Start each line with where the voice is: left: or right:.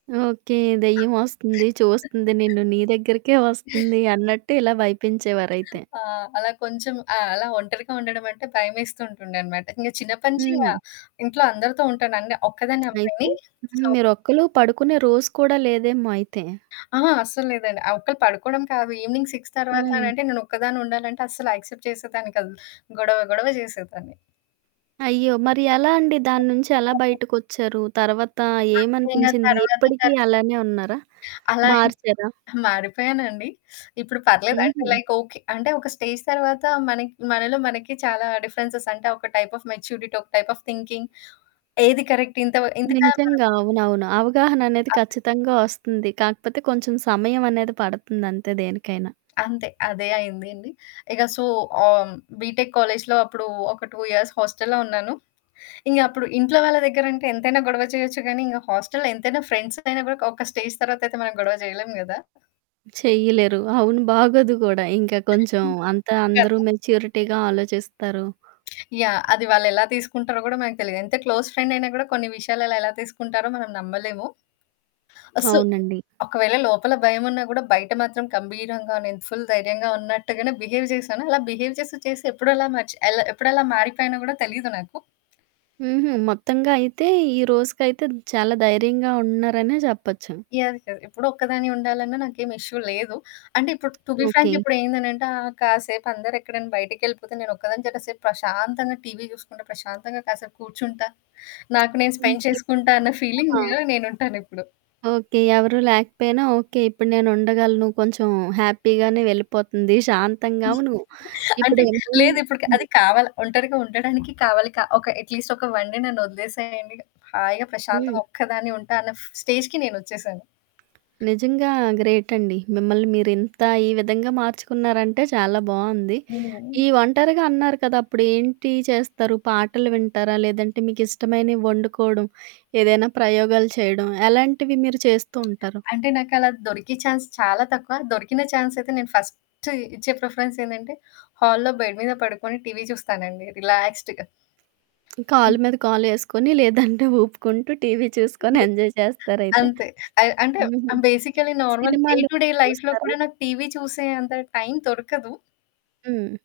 right: Okay. దెయ్యం వస్తుంది చూస్తుంది. నిన్ను నీ దగ్గరకే వస్తుంది అన్నట్టు ఇలా భయపించేవారైతే.
left: ఆ! అలా కొంచెం ఆహ్, అలా ఒంటరిగా ఉండడమంటే భయమేస్తూ ఉంటుండనమాట. ఇంక చిన్నప్పటి నుంచి ఇంగ
right: హ్మ్.
left: ఇంట్లో అందరితో ఉంటాను. అన్నే ఒక్కదాన్ని
right: అయితే
left: ఉండనండి.
right: హ్మ్.
left: సో
right: మీరు ఒక్కలు పడుకునే రోజు కూడా లేదేమో అయితే.
left: ఆ! అస్సలు లేదండి. ఆ ఒక్కళ్ళు పడుకోవడం కాదు. ఈవెనింగ్ 6
right: హ్మ్.
left: తర్వాతనంటే నేనొక్కదాన్నే ఉండాలంటే అస్సలు యాక్సెప్ట్ చేసేదాన్ని కాదు. గొడవ గొడవ చేసేదాన్ని.
right: అయ్యో! మరి ఎలా అండి. దాని నుంచి ఎలా
left: ఓకే.
right: బయటకొచ్చారు? తర్వాత
left: అట్లైనా
right: ఏమనిపించింది?
left: తర్వాత
right: ఇప్పటికి
left: [unintelligible]
right: అలానే ఉన్నారా?
left: అలా అంత
right: మార్చారా?
left: మారిపోయానండి. ఇప్పుడు పర్లేదు. అంటే
right: హుహు.
left: Like okay. అంటే ఒక స్టేజ్ తర్వాత మనకి, మనలో మనకి చాలా డిఫరెన్సెస్ అంటే ఒక టైప్ ఆఫ్ మెచ్యూరిటీ, ఒక టైప్ ఆఫ్ థింకింగ్ ఏది కరెక్ట్? ఇంత వ ఇంతగా మనం
right: నిజంగా అవునవును. అవగాహన అనేది
left: అవునండి.
right: ఖచ్చితంగా వస్తుంది. కాకపోతే కొంచెం సమయం అనేది పడుతుంది అంతే దేనికైనా.
left: అంతే అదే అయిందండి. ఇక సో, ఆహ్, బీటెక్ కాలేజ్లో అప్పుడు ఒక 2 ఇయర్స్ హాస్టల్‌‌లో ఉన్నాను. ఇంగ అప్పుడు ఇంట్లో వాళ్ళ దగ్గరంటే ఎంతైనా గొడవ చేయొచ్చు గానీ, ఇంగ హాస్టల్‌లో ఎంతైనా ఫ్రెండ్స్‌గైయినాక ఒక స్టేజ్ తర్వాతైతే మనం గొడవ చేయలేం కదా!
right: చేయలేరు. అవును బాగోదు కూడా. ఇంకా కొంచెం అంతా అందరూ
left: [unintelligible]
right: మెచ్యూరిటీగా ఆలోచిస్తారు.
left: యాహ్! అది వాళ్ళెలా తీసుకుంటారో కూడా మనకు తెలిదు. ఎంత క్లోజ్ ఫ్రెండయినా కూడా కొన్ని విషయాలలో ఎలా తీసుకుంటారో మనం నమ్మలేము. అస్సలు
right: అవునండి.
left: ఒకవేళ లోపల భయమున్నా కూడా బయట మాత్రం గంభీరంగా నేను ఫుల్ ధైర్యంగా ఉన్నట్టుగానే బిహేవ్ చేసాను. అలా బిహేవ్ చేసి చేసి, ఎప్పుడలా మర్చి ఎలా ఎప్పుడెలా మారిపోయినా కూడా తెలీదు నాకు.
right: హుహు. మొత్తంగా అయితే ఈ రోజుకైతే చాలా ధైర్యంగా ఉన్నారనే చెప్పొచ్చు.
left: యాహ్! కదా! ఎప్పుడు ఒక్కదాని ఉండాలన్నా నాకేమి ఇష్యు లేదు. అంటే ఇప్పుడు టు బీ
right: ఓకే.
left: ఫ్రాంక్ ఇప్పుడేందనంటే ఆహ్, కాసేపు అందరూ ఎక్కడైనా బయటికెళ్ళిపోతే, నేను ఒక్కదాని చె కాసేపు ప్రశాంతంగా టీవీ చూసుకుంటా ప్రశాంతంగా కాసేపు కూర్చుంటా. నాకు నేను స్పెండ్
right: ఓకే.
left: చేసుకుంటా అన్న ఫీలింగ్
right: ఆ!
left: మీద నేనుంటానిప్పుడు.
right: ఓకే. ఎవరు లేకపోయినా ఓకే. ఇప్పుడు నేనుండగలను నువ్వు కొంచెం హ్యాపీగానే వెళ్ళిపోతుంది. శాంతంగా అవును.
left: అంటే
right: ఇప్పుడు ఏమ
left: లేదు. ఇప్పుటికి
right: హ్మ్.
left: అది కావాలి, ఒంటరిగా ఉండడానికి కావాలి. కా ఒక అట్లీస్ట్ ఒక 1 డే నన్ను వదిలేసేయండి హాయిగా ప్రశాంతం
right: హ్మ్.
left: ఒక్కదాన్ని ఉంటా అన్న స్టేజ్‌కి నేనొచ్చేేసాను.
right: నిజంగా గ్రేటండి. మిమ్మల్ని మీరింత ఈ విధంగా మార్చుకున్నారంటే చాలా బావుంది.
left: హ్మ్.
right: ఈ ఒంటరిగా అన్నారు కదా అప్పుడు ఏంటి చేస్తారు? పాటలు వింటారా? లేదంటే మీకిష్టమైనవి వండుకోవడం ఏదైనా ప్రయోగాలు చేయడం ఎలాంటివి మీరు చేస్తూ ఉంటారు?
left: అంటే నాకలా దొరికే ఛాన్స్ చాలా తక్కువ. దొరికిన ఛాన్స్ అయితే నేను ఫస్టు ఇచ్చే ప్రిఫరెన్స్ ఏందంటే హాల్‌లో బెడ్ మీద పడుకొని టీవీ చూస్తానండి. రిలాక్స్డ్‌గా. హ్మ్.
right: కాలు మీద కాలేసుకొని, లేదంటే ఊపుకుంటూ టీవీ చూసుకొని ఎంజాయ్ చేస్తారైతే?
left: అంతే. అయి అంటే
right: హుహు.
left: ఆహ్, బేసికల్లి నార్మల్ డే
right: సినిమాలు
left: టు డే లైఫ్‌లో
right: చూస్తారా?
left: కూడా నాకు టీవీ చూసే అంత టైం దొరకదు.
right: హ్మ్.